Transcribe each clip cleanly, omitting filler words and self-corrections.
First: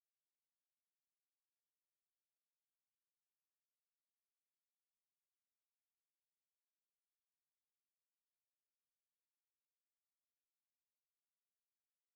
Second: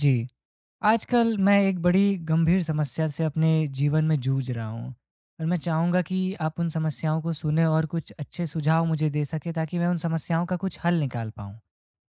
जी, आजकल मैं एक बड़ी गंभीर समस्या से अपने जीवन में जूझ रहा हूँ और मैं चाहूँगा कि आप उन समस्याओं को सुनें और कुछ अच्छे सुझाव मुझे दे सकें ताकि मैं उन समस्याओं का कुछ हल निकाल पाऊँ।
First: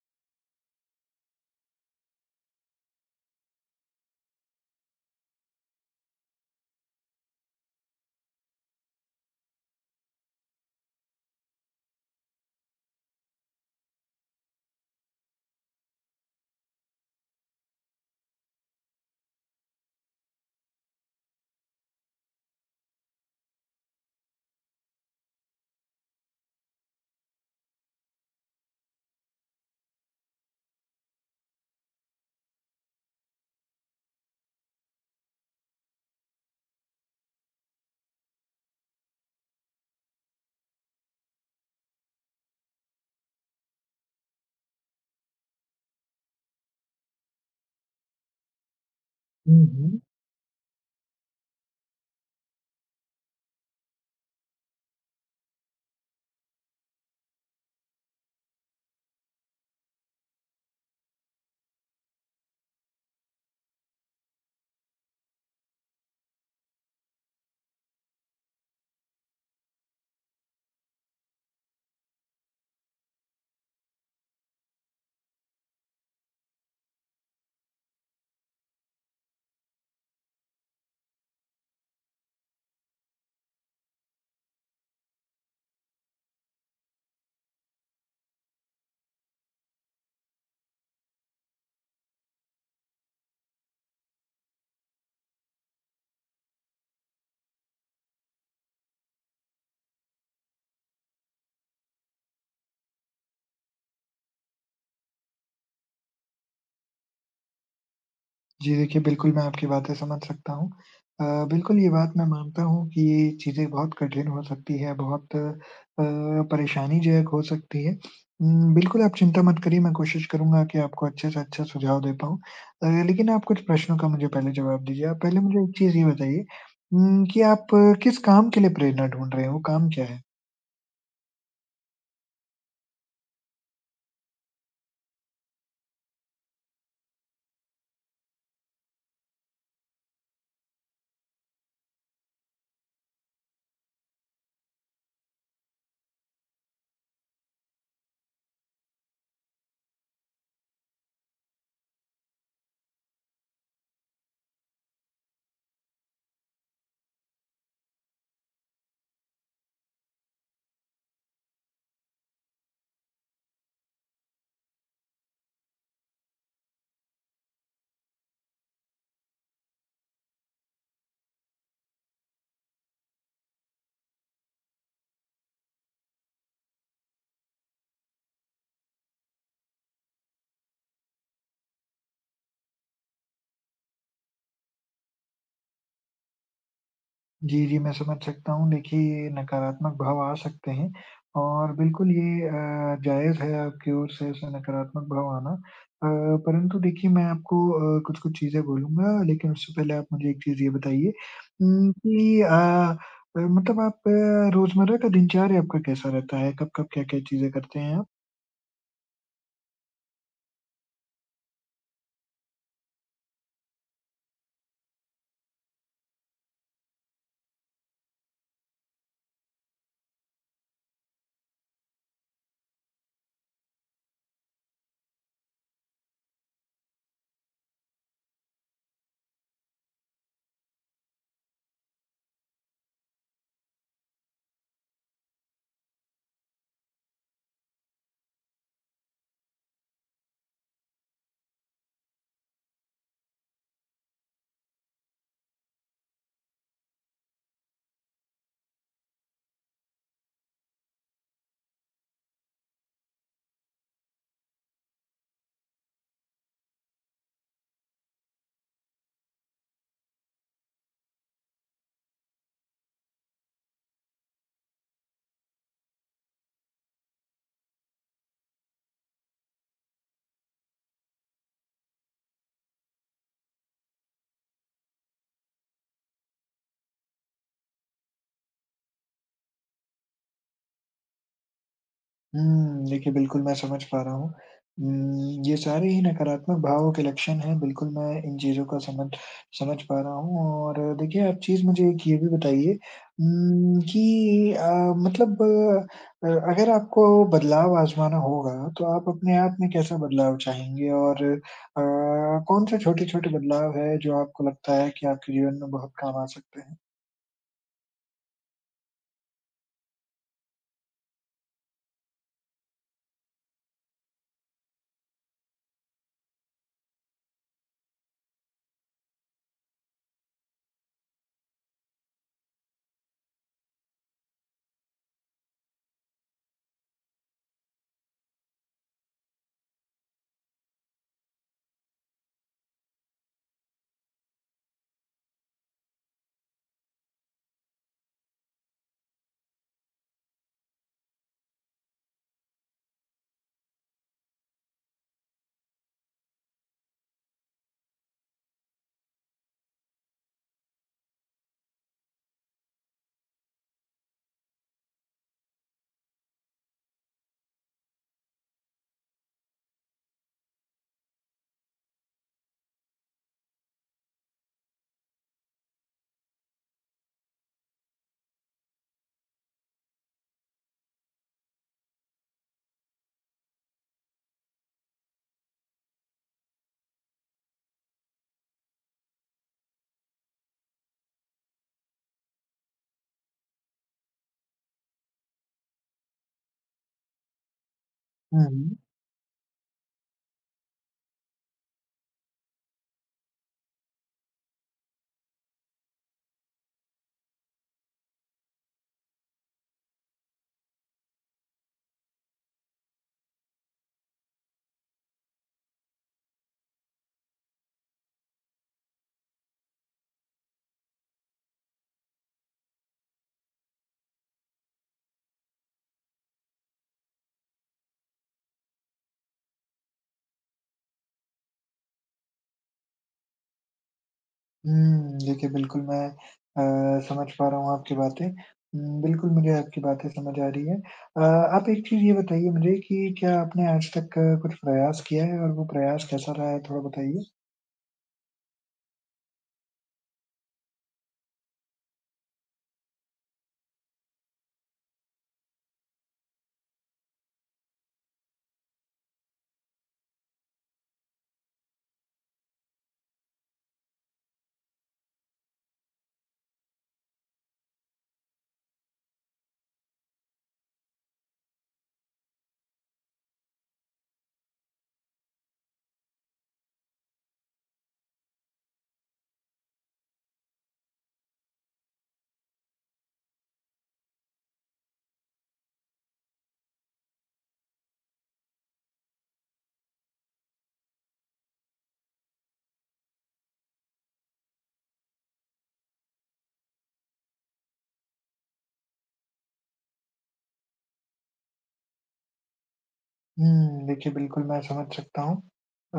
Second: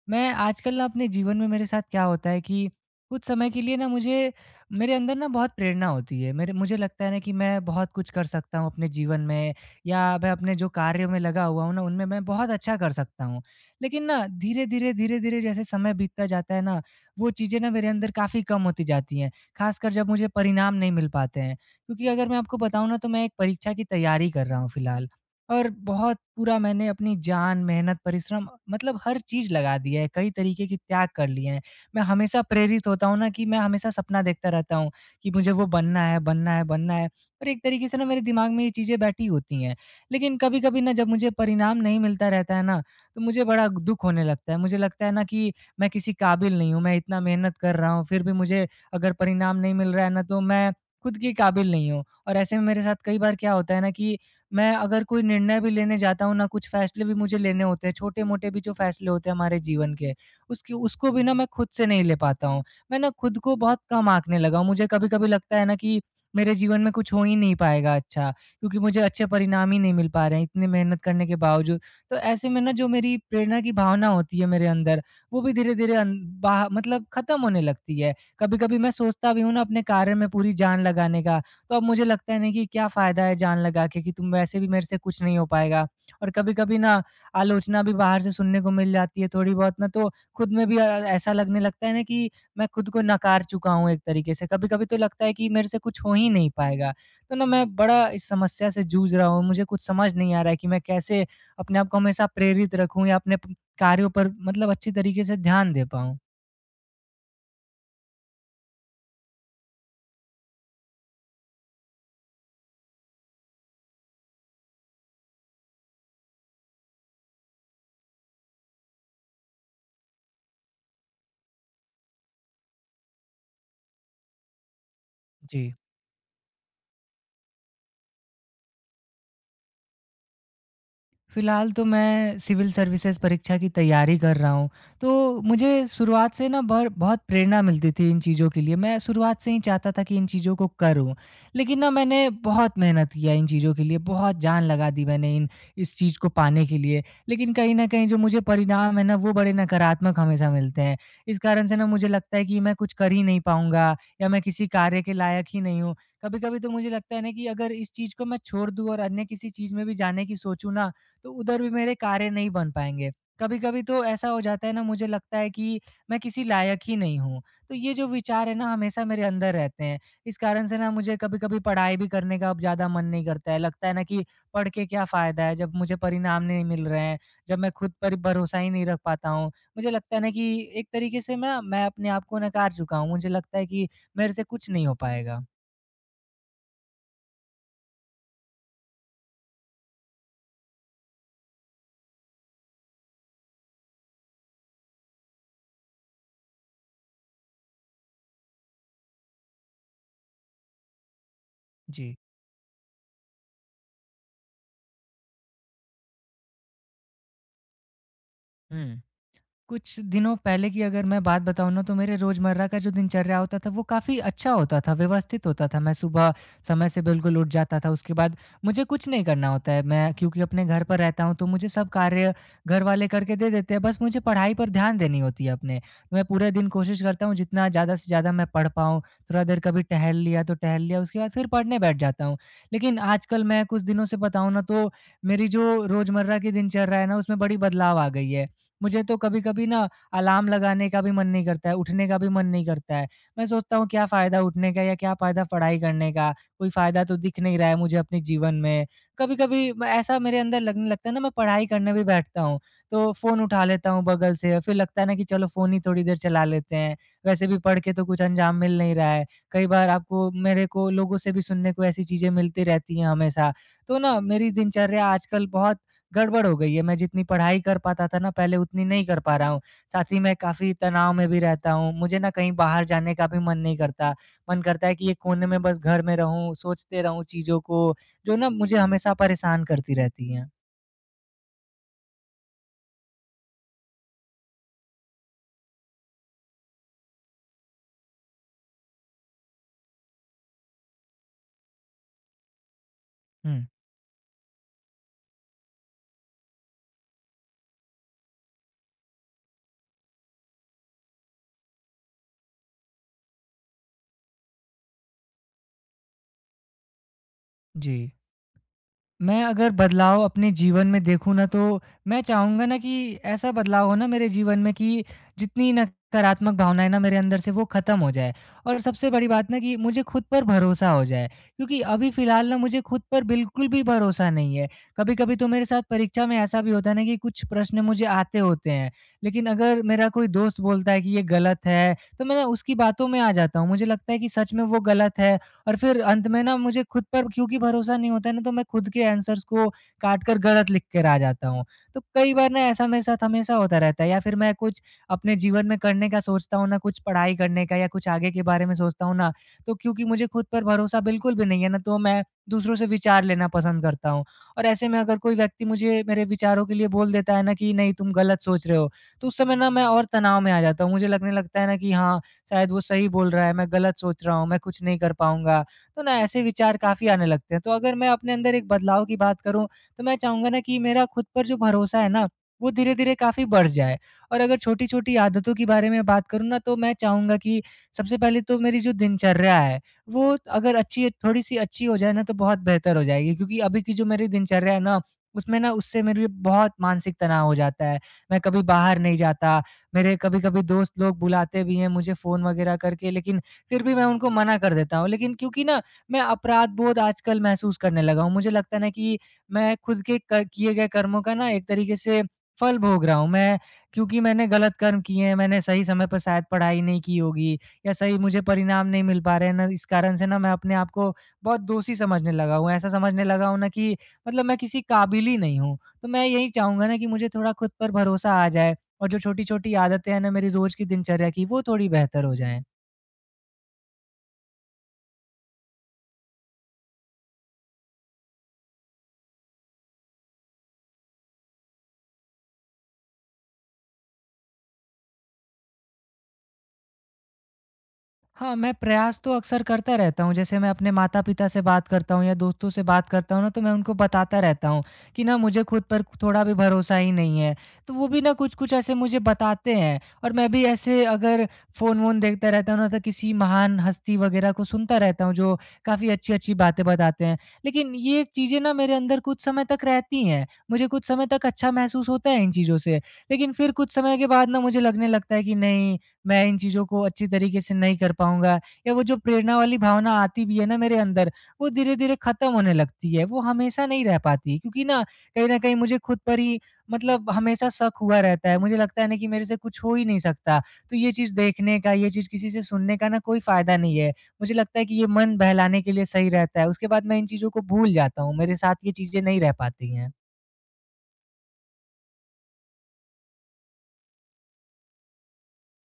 मैं आजकल ना अपने जीवन में मेरे साथ क्या होता है कि कुछ समय के लिए ना मुझे मेरे अंदर ना बहुत प्रेरणा होती है, मेरे मुझे लगता है ना कि मैं बहुत कुछ कर सकता हूँ अपने जीवन में, या मैं अपने जो कार्यों में लगा हुआ हूँ ना उनमें मैं बहुत अच्छा कर सकता हूँ। लेकिन ना धीरे धीरे जैसे समय बीतता जाता है ना, वो चीज़ें ना मेरे अंदर काफ़ी कम होती जाती हैं, खासकर जब मुझे परिणाम नहीं मिल पाते हैं। क्योंकि अगर मैं आपको बताऊँ ना, तो मैं एक परीक्षा की तैयारी कर रहा हूँ फिलहाल, और बहुत पूरा मैंने अपनी जान, मेहनत, परिश्रम मतलब हर चीज़ लगा दी है, कई तरीके की त्याग कर लिए हैं। मैं हमेशा प्रेरित होता हूँ ना कि मैं हमेशा सपना देखता रहता हूँ कि मुझे वो बनना है, बनना है, बनना है, और एक तरीके से ना मेरे दिमाग में ये चीज़ें बैठी होती हैं। लेकिन कभी-कभी ना जब मुझे परिणाम नहीं मिलता रहता है ना, तो मुझे बड़ा दुःख होने लगता है। मुझे लगता है ना कि मैं किसी काबिल नहीं हूँ, मैं इतना मेहनत कर रहा हूँ, फिर भी मुझे अगर परिणाम हुँ, नहीं मिल हुँ। रहा है ना, तो मैं खुद के काबिल नहीं हूँ। और ऐसे में मेरे साथ कई बार क्या होता है ना कि मैं अगर कोई निर्णय भी लेने जाता हूँ ना, कुछ फ़ैसले भी मुझे लेने होते हैं, छोटे-मोटे भी जो फ़ैसले होते हैं हमारे जीवन के, उसकी उसको भी ना मैं खुद से नहीं ले पाता हूँ। मैं ना खुद को बहुत कम आँकने लगा हूँ। मुझे कभी-कभी लगता है ना कि मेरे जीवन में कुछ हो ही नहीं पाएगा अच्छा, क्योंकि मुझे अच्छे परिणाम ही नहीं मिल पा रहे हैं, इतनी मेहनत करने के बावजूद। तो ऐसे में ना जो मेरी प्रेरणा की भावना होती है मेरे अंदर, वो भी धीरे-धीरे अन बाह मतलब ख़त्म होने लगती है। कभी-कभी मैं सोचता भी हूँ ना अपने कार्य में पूरी जान लगाने का, तो अब मुझे लगता है ना कि क्या फ़ायदा है जान लगा के, कि तुम वैसे भी मेरे से कुछ नहीं हो पाएगा। और कभी-कभी ना आलोचना भी बाहर से सुनने को मिल जाती है थोड़ी बहुत ना, तो खुद में भी ऐसा लगने लगता है ना कि मैं खुद को नकार चुका हूँ एक तरीके से। कभी-कभी तो लगता है कि मेरे से कुछ हो ही नहीं पाएगा। तो ना मैं बड़ा इस समस्या से जूझ रहा हूँ। मुझे कुछ समझ नहीं आ रहा है कि मैं कैसे अपने आप को हमेशा प्रेरित रखूँ या अपने प कार्यों पर मतलब अच्छी तरीके से ध्यान दे पाऊँ? जी, देखिए बिल्कुल मैं आपकी बातें समझ सकता हूँ। अ, बिल्कुल ये बात मैं मानता हूँ कि ये चीज़ें बहुत कठिन हो सकती है, बहुत परेशानीजनक हो सकती है। बिल्कुल आप चिंता मत करिए, मैं कोशिश करूँगा कि आपको अच्छे से अच्छा सुझाव दे पाऊँ। लेकिन आप कुछ प्रश्नों का मुझे पहले जवाब दीजिए। आप पहले मुझे जी। एक चीज़ ये बताइए। कि आप किस काम के लिए प्रेरणा ढूँढ रहे हो? काम क्या है? फिलहाल तो मैं सिविल सर्विसेज परीक्षा की तैयारी कर रहा हूँ। तो मुझे शुरुआत से ना बर बहुत प्रेरणा मिलती थी इन चीज़ों के लिए। मैं शुरुआत से ही चाहता था कि इन चीज़ों को करूँ। लेकिन ना मैंने बहुत मेहनत किया इन चीज़ों के लिए, बहुत जान लगा दी मैंने इन इस चीज़ को पाने के लिए। लेकिन कहीं न कहीं जो मुझे परिणाम है ना, वो बड़े नकारात्मक हमेशा मिलते हैं। इस कारण से ना मुझे लगता है कि मैं कुछ कर ही नहीं पाऊँगा, या मैं किसी कार्य के लायक ही नहीं हूँ। कभी-कभी तो मुझे लगता है ना कि अगर इस चीज़ को मैं छोड़ दूँ और अन्य किसी चीज़ में भी जाने की सोचूँ ना, तो उधर भी मेरे कार्य नहीं बन पाएँगे। कभी-कभी तो ऐसा हो जाता है ना, मुझे लगता है कि मैं किसी लायक ही नहीं हूँ। तो ये जो विचार है ना, हमेशा मेरे अंदर रहते हैं। इस कारण से ना मुझे कभी-कभी पढ़ाई भी करने का अब ज़्यादा मन नहीं करता है। लगता है ना कि पढ़ के क्या फ़ायदा है जब मुझे परिणाम नहीं मिल रहे हैं, जब मैं खुद पर भरोसा ही नहीं रख पाता हूँ। मुझे लगता है ना कि एक तरीके से ना मैं अपने आप को नकार चुका हूँ। मुझे लगता है कि मेरे से कुछ नहीं हो पाएगा। जी, जी, मैं समझ सकता हूँ। देखिए, नकारात्मक भाव आ सकते हैं और बिल्कुल ये जायज़ है आपकी ओर से ऐसा नकारात्मक भाव आना। परंतु देखिए मैं आपको कुछ-कुछ चीज़ें बोलूँगा, लेकिन उससे पहले आप मुझे एक चीज़ ये बताइए। उम, जी। कि अ मतलब आप रोज़मर्रा का दिनचर्या आपका कैसा रहता है? कब-कब, क्या-क्या चीज़ें करते हैं आप? हुँ। कुछ दिनों पहले की अगर मैं बात बताऊँ ना, तो मेरे रोज़मर्रा का जो दिनचर्या होता था वो काफ़ी अच्छा होता था, व्यवस्थित होता था। मैं सुबह समय से बिल्कुल उठ जाता था, उसके बाद मुझे कुछ नहीं करना होता है। मैं क्योंकि अपने घर पर रहता हूँ, तो मुझे सब कार्य घर वाले करके दे देते हैं, बस मुझे पढ़ाई पर ध्यान देनी होती है अपने। मैं पूरे दिन कोशिश करता हूँ जितना ज़्यादा से ज़्यादा मैं पढ़ पाऊँ, थोड़ा देर कभी टहल लिया तो टहल लिया, उसके बाद फिर पढ़ने बैठ जाता हूँ। लेकिन आजकल मैं कुछ दिनों से बताऊँ ना, तो मेरी जो रोज़मर्रा की दिनचर्या है ना, उसमें बड़ी बदलाव आ गई है। मुझे तो कभी-कभी ना अलार्म लगाने का भी मन नहीं करता है, उठने का भी मन नहीं करता है। मैं सोचता हूँ क्या फ़ायदा उठने का, या क्या फ़ायदा पढ़ाई करने का, कोई फ़ायदा तो दिख नहीं रहा है मुझे अपने जीवन में। कभी-कभी मैं ऐसा मेरे अंदर लगने लगता है ना, मैं पढ़ाई करने भी बैठता हूँ, तो फ़ोन उठा लेता हूँ बगल से, फिर लगता है ना कि चलो फ़ोन ही थोड़ी देर चला लेते हैं, वैसे भी पढ़ के तो कुछ अंजाम मिल नहीं रहा है। कई बार आपको मेरे को लोगों से भी सुनने को ऐसी चीज़ें मिलती रहती हैं हमेशा। तो ना मेरी दिनचर्या आजकल बहुत गड़बड़ हो गई है। मैं जितनी पढ़ाई कर पाता था ना पहले, उतनी नहीं कर पा रहा हूँ। साथ ही मैं काफ़ी तनाव में भी रहता हूँ। मुझे ना कहीं बाहर जाने का भी मन नहीं करता। मन करता है कि एक कोने में बस घर में रहूँ, सोचते रहूँ चीज़ों को जो ना मुझे हमेशा परेशान करती रहती हैं। हुँ, देखिए बिल्कुल मैं समझ पा रहा हूँ। ये सारे ही नकारात्मक भावों के लक्षण हैं, बिल्कुल मैं इन चीज़ों को समझ समझ पा रहा हूँ और देखिए आप चीज़ मुझे एक ये भी बताइए। हुँ, उम, कि अ, मतलब अगर आपको बदलाव आज़माना होगा, तो आप अपने आप में कैसा बदलाव चाहेंगे? और कौन से छोटे-छोटे बदलाव हैं, जो आपको लगता है कि आपके जीवन में बहुत काम आ सकते हैं? जी। मैं अगर बदलाव अपने जीवन में देखूँ ना, तो मैं चाहूँगा ना कि ऐसा बदलाव हो ना मेरे जीवन में कि जितनी नकारात्मक भावनाएँ ना मेरे अंदर से, वो ख़त्म हो जाए। और सबसे बड़ी बात ना कि मुझे खुद पर भरोसा हो जाए, क्योंकि अभी फ़िलहाल ना मुझे खुद पर बिल्कुल भी भरोसा नहीं है। कभी-कभी तो मेरे साथ परीक्षा में ऐसा भी होता है ना कि कुछ प्रश्न मुझे आते होते हैं, लेकिन अगर मेरा कोई दोस्त बोलता है कि ये गलत है, तो मैं ना उसकी बातों में आ जाता हूँ। मुझे लगता है कि सच में वो गलत है, और फिर अंत में ना मुझे खुद पर क्योंकि भरोसा नहीं होता है ना, तो मैं खुद के आंसर्स को काट कर गलत लिख कर आ जाता हूँ। तो कई बार ना ऐसा मेरे साथ हमेशा होता रहता है, या फिर मैं कुछ अपने जीवन में करने का सोचता हूँ ना, कुछ पढ़ाई करने का या कुछ आगे के बारे में सोचता हूँ ना, तो क्योंकि मुझे खुद पर भरोसा बिल्कुल भी नहीं है ना, तो मैं दूसरों से विचार लेना पसंद करता हूँ। और ऐसे में अगर कोई व्यक्ति मुझे मेरे विचारों के लिए बोल देता है ना कि नहीं तुम गलत सोच रहे हो, तो उस समय ना मैं और तनाव में आ जाता हूँ। मुझे लगने लगता है ना कि हाँ, शायद वो सही बोल रहा है, मैं गलत सोच रहा हूँ, मैं कुछ नहीं कर पाऊँगा। तो ना ऐसे विचार काफ़ी आने लगते हैं। तो अगर मैं अपने अंदर एक बदलाव की बात करूँ, तो मैं चाहूँगा ना कि मेरा खुद पर जो भरोसा है ना, वो धीरे-धीरे काफ़ी बढ़ जाए। और अगर छोटी-छोटी आदतों के बारे में बात करूँ ना, तो मैं चाहूँगा कि सबसे पहले तो मेरी जो दिनचर्या है, वो अगर अच्छी थोड़ी-सी अच्छी हो जाए ना, तो बहुत बेहतर हो जाएगी। क्योंकि अभी की जो मेरी दिनचर्या है ना, उसमें ना उससे मेरे लिए बहुत मानसिक तनाव हो जाता है। मैं हुँ, कभी हुँ। बाहर नहीं जाता, मेरे कभी-कभी दोस्त लोग बुलाते भी हैं मुझे फ़ोन वगैरह करके, लेकिन फिर भी मैं उनको मना कर देता हूँ। लेकिन क्योंकि ना मैं अपराध बोध आजकल महसूस करने लगा हूँ। मुझे लगता है ना कि मैं खुद के क किए गए कर्मों का ना एक तरीके से फल भोग रहा हूँ। मैं क्योंकि मैंने गलत कर्म किए हैं, मैंने सही समय पर शायद पढ़ाई नहीं की होगी, या सही मुझे परिणाम नहीं मिल पा रहे हैं ना, इस कारण से ना मैं अपने आप को बहुत दोषी समझने लगा हूँ। ऐसा समझने लगा हूँ ना कि मतलब मैं किसी काबिल ही नहीं हूँ। तो मैं यही चाहूँगा ना कि मुझे थोड़ा खुद पर भरोसा आ जाए, और जो छोटी-छोटी आदतें हैं ना मेरी रोज़ की दिनचर्या की, वो थोड़ी बेहतर हो जाएँ। हुँ, देखिए बिल्कुल मैं समझ पा रहा हूँ आपकी बातें। बिल्कुल मुझे आपकी बातें समझ आ रही हैं। आप एक चीज़ ये बताइए मुझे कि क्या आपने आज तक कुछ प्रयास किया है और वो प्रयास कैसा रहा है थोड़ा बताइए? हाँ, मैं प्रयास तो अक्सर करता रहता हूँ। जैसे मैं अपने माता-पिता से बात करता हूँ, या दोस्तों से बात करता हूँ ना, तो मैं उनको बताता रहता हूँ कि ना मुझे खुद पर थोड़ा भी भरोसा ही नहीं है। तो वो भी ना कुछ-कुछ ऐसे मुझे बताते हैं, और मैं भी ऐसे अगर फ़ोन-वोन देखता रहता हूँ ना, तो किसी महान हस्ती वग़ैरह को सुनता रहता हूँ, जो काफ़ी अच्छी-अच्छी बातें बताते हैं। लेकिन ये चीज़ें ना मेरे अंदर कुछ समय तक रहती हैं। मुझे कुछ समय तक अच्छा महसूस होता है इन चीज़ों से। लेकिन फिर कुछ समय के बाद ना मुझे लगने लगता है कि नहीं, मैं इन चीज़ों को अच्छी तरीके से नहीं कर पाऊँगा, या वो जो प्रेरणा वाली भावना आती भी है ना मेरे अंदर, वो धीरे-धीरे ख़त्म होने लगती है। वो हमेशा नहीं रह पाती, क्योंकि ना कहीं न कहीं मुझे खुद पर ही मतलब हमेशा शक हुआ रहता है। मुझे लगता है ना कि मेरे से कुछ हो ही नहीं सकता। तो ये चीज़ देखने का, ये चीज़ किसी से सुनने का ना कोई फ़ायदा नहीं है। मुझे लगता है कि ये मन बहलाने के लिए सही रहता है। उसके बाद मैं इन चीज़ों को भूल जाता हूँ। मेरे साथ ये चीज़ें नहीं रह पाती हैं। हुँ, देखिए बिल्कुल मैं समझ सकता हूँ। अ,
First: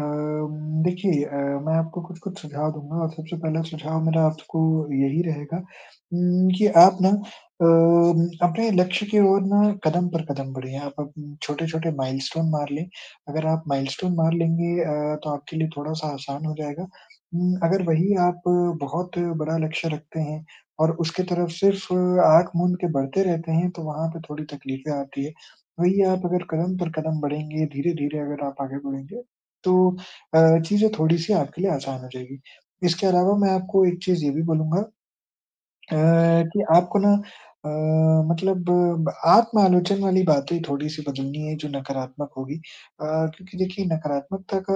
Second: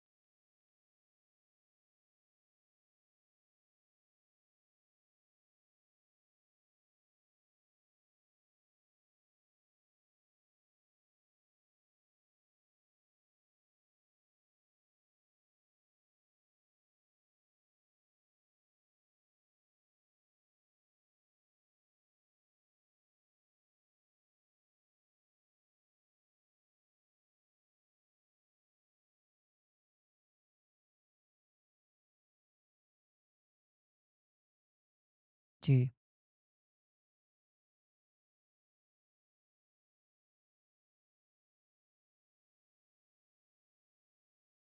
देखिए, मैं आपको कुछ-कुछ सुझाव दूँगा और सबसे पहला सुझाव मेरा आपको यही रहेगा। कि आप ना अपने लक्ष्य की ओर ना कदम पर कदम बढ़िए। आप अप छोटे-छोटे माइलस्टोन मार लें। अगर आप माइलस्टोन मार लेंगे तो आपके लिए थोड़ा-सा आसान हो जाएगा। अगर वही आप बहुत बड़ा लक्ष्य रखते हैं और उसके तरफ सिर्फ़ आँख मूंद के बढ़ते रहते हैं, तो वहाँ पे थोड़ी तकलीफ़ें आती है। वही आप अगर कदम पर कदम बढ़ेंगे, धीरे-धीरे अगर आप आगे बढ़ेंगे तो चीज़ें थोड़ी-सी आपके लिए आसान हो जाएगी। इसके अलावा मैं आपको एक चीज़ ये भी बोलूँगा जी। अ, कि आपको ना अ, मतलब ब आत्म-आलोचना वाली बातें थोड़ी-सी बदलनी है जो नकारात्मक होगी। क्योंकि देखिए नकारात्मकता का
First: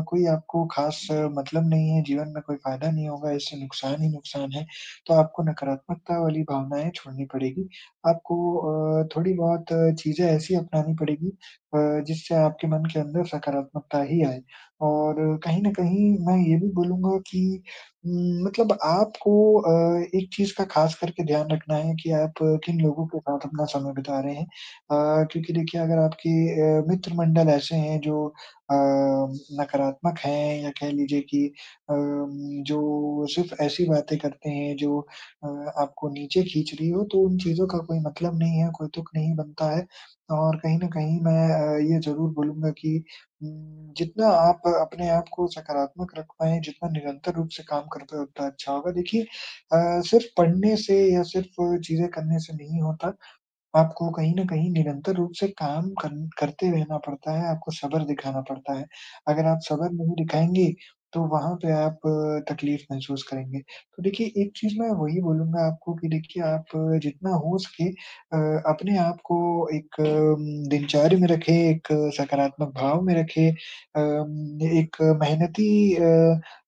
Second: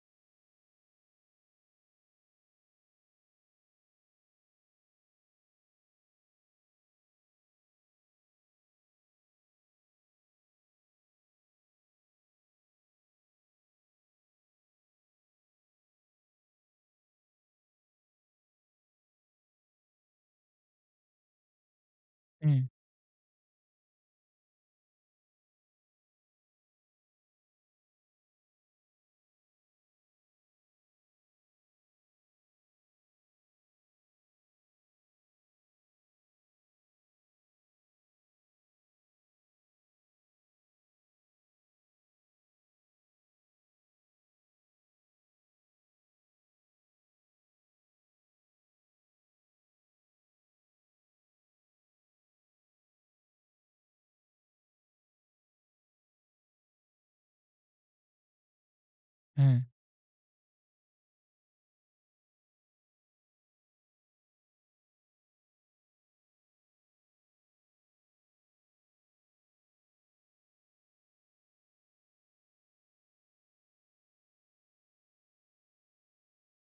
कोई आपको ख़ास मतलब नहीं है, जीवन में कोई फ़ायदा नहीं होगा, इससे नुकसान ही नुकसान है। तो आपको नकारात्मकता वाली भावनाएँ छोड़नी पड़ेगी। आपको थोड़ी-बहुत चीज़ें ऐसी अपनानी पड़ेगी अ, जिससे आपके मन के अंदर सकारात्मकता ही आए। और कहीं न कहीं मैं ये भी बोलूँगा कि मतलब आपको अ, एक चीज़ का ख़ास करके ध्यान रखना है कि आप हुँ, किन लोगों के साथ अपना समय बिता रहे हैं। क्योंकि देखिए अगर आपके मित्र मंडल ऐसे हैं जो अ, नकारात्मक हैं या कह लीजिए कि अम, जो सिर्फ़ ऐसी बातें करते हैं जो अ, आपको नीचे खींच रही हो, तो उन चीज़ों का कोई मतलब नहीं है, कोई तुक नहीं बनता है। और कहीं न कहीं मैं ये ज़रूर बोलूँगा कि जितना आप अपने आप को सकारात्मक रख पाएँ, जितना निरंतर रूप से काम करते हैं, उतना अच्छा होगा। देखिए सिर्फ़ पढ़ने से या सिर्फ़ चीज़ें करने से नहीं होता। आपको कहीं न कहीं निरंतर रूप से काम करन करते रहना पड़ता है, आपको सब्र दिखाना पड़ता है। अगर आप हुँ, सब्र नहीं दिखाएँगे, तो वहाँ पे आप तकलीफ़ महसूस करेंगे। तो देखिए, एक चीज़ मैं वही बोलूँगा आपको कि देखिए आप जितना हो सके अपने आप को एक दिनचर्या में रखें, एक सकारात्मक भाव में रखें। एक मेहनती अ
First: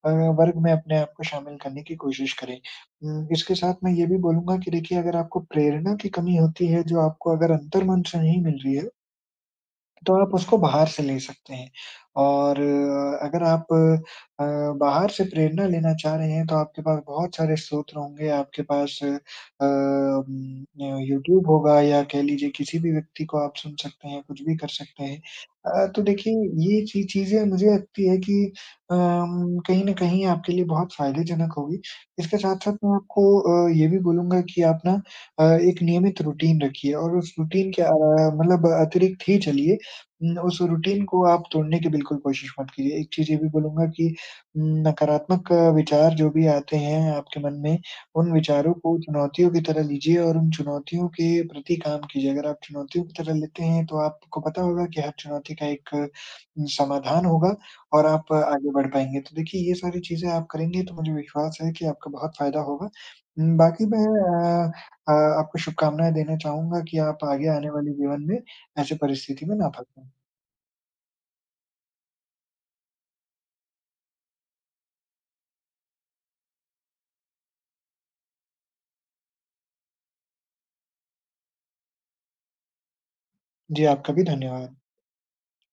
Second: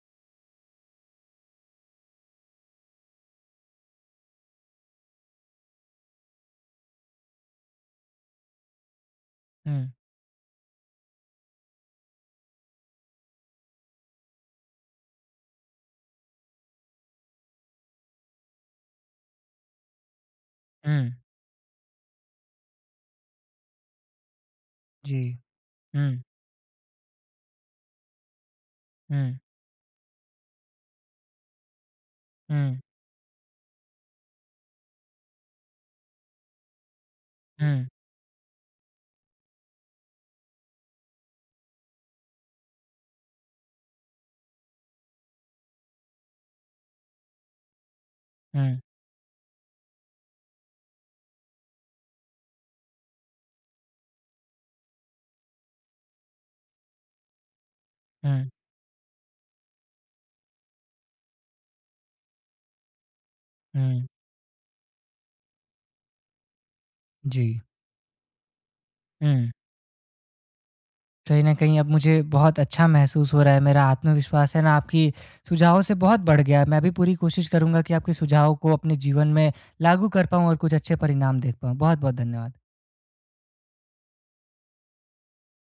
अ, वर्ग में अपने आप को शामिल करने की कोशिश करें। इसके साथ मैं ये भी बोलूँगा कि देखिए अगर आपको प्रेरणा की कमी होती है, जो आपको अगर अंतर्मन से नहीं मिल रही है, हुँ, तो आप उसको बाहर से ले सकते हैं और अगर आप बाहर से प्रेरणा लेना चाह रहे हैं, तो आपके पास बहुत सारे स्रोत होंगे, आपके पास उम, हुँ, यूट्यूब होगा या कह लीजिए किसी भी व्यक्ति को आप सुन सकते हैं, कुछ भी कर सकते जी। हैं। तो हुँ, देखिए ये ची चीज़ें मुझे लगती है कि हुँ, कहीं न कहीं आपके लिए बहुत फ़ायदेजनक होगी। इसके साथ-साथ हुँ, मैं आपको ये भी बोलूँगा कि आप ना एक नियमित रूटीन रखिए और उस रूटीन के मतलब अतिरिक्त ही चलिए। उस रूटीन को आप तोड़ने की बिल्कुल कोशिश मत कीजिए। एक चीज़ ये भी बोलूँगा कि नकारात्मक विचार जो भी आते हैं आपके मन में, उन विचारों हुँ। को चुनौतियों की तरह लीजिए और उन चुनौतियों के प्रति काम कीजिए। अगर आप चुनौतियों की तरह लेते हैं, तो आपको पता होगा कि हर चुनौती का एक समाधान होगा और आप हुँ, आगे बढ़ पाएँगे। तो देखिए, ये सारी चीज़ें आप करेंगे, तो मुझे विश्वास है कि आपका बहुत फ़ायदा होगा। बाकी मैं हुँ, अ अ, आपको शुभकामनाएँ देना चाहूँगा कि आप आगे जी, आने वाले जीवन में ऐसी परिस्थिति हुँ। में ना फँसें। कहीं न कहीं अब मुझे बहुत अच्छा महसूस हो रहा है, मेरा आत्मविश्वास है ना आपकी सुझावों से बहुत बढ़ गया है। मैं भी पूरी कोशिश करूँगा कि आपके सुझावों को अपने जीवन में लागू कर पाऊँ और कुछ अच्छे परिणाम देख पाऊँ। बहुत-बहुत धन्यवाद। जी, आपका भी धन्यवाद।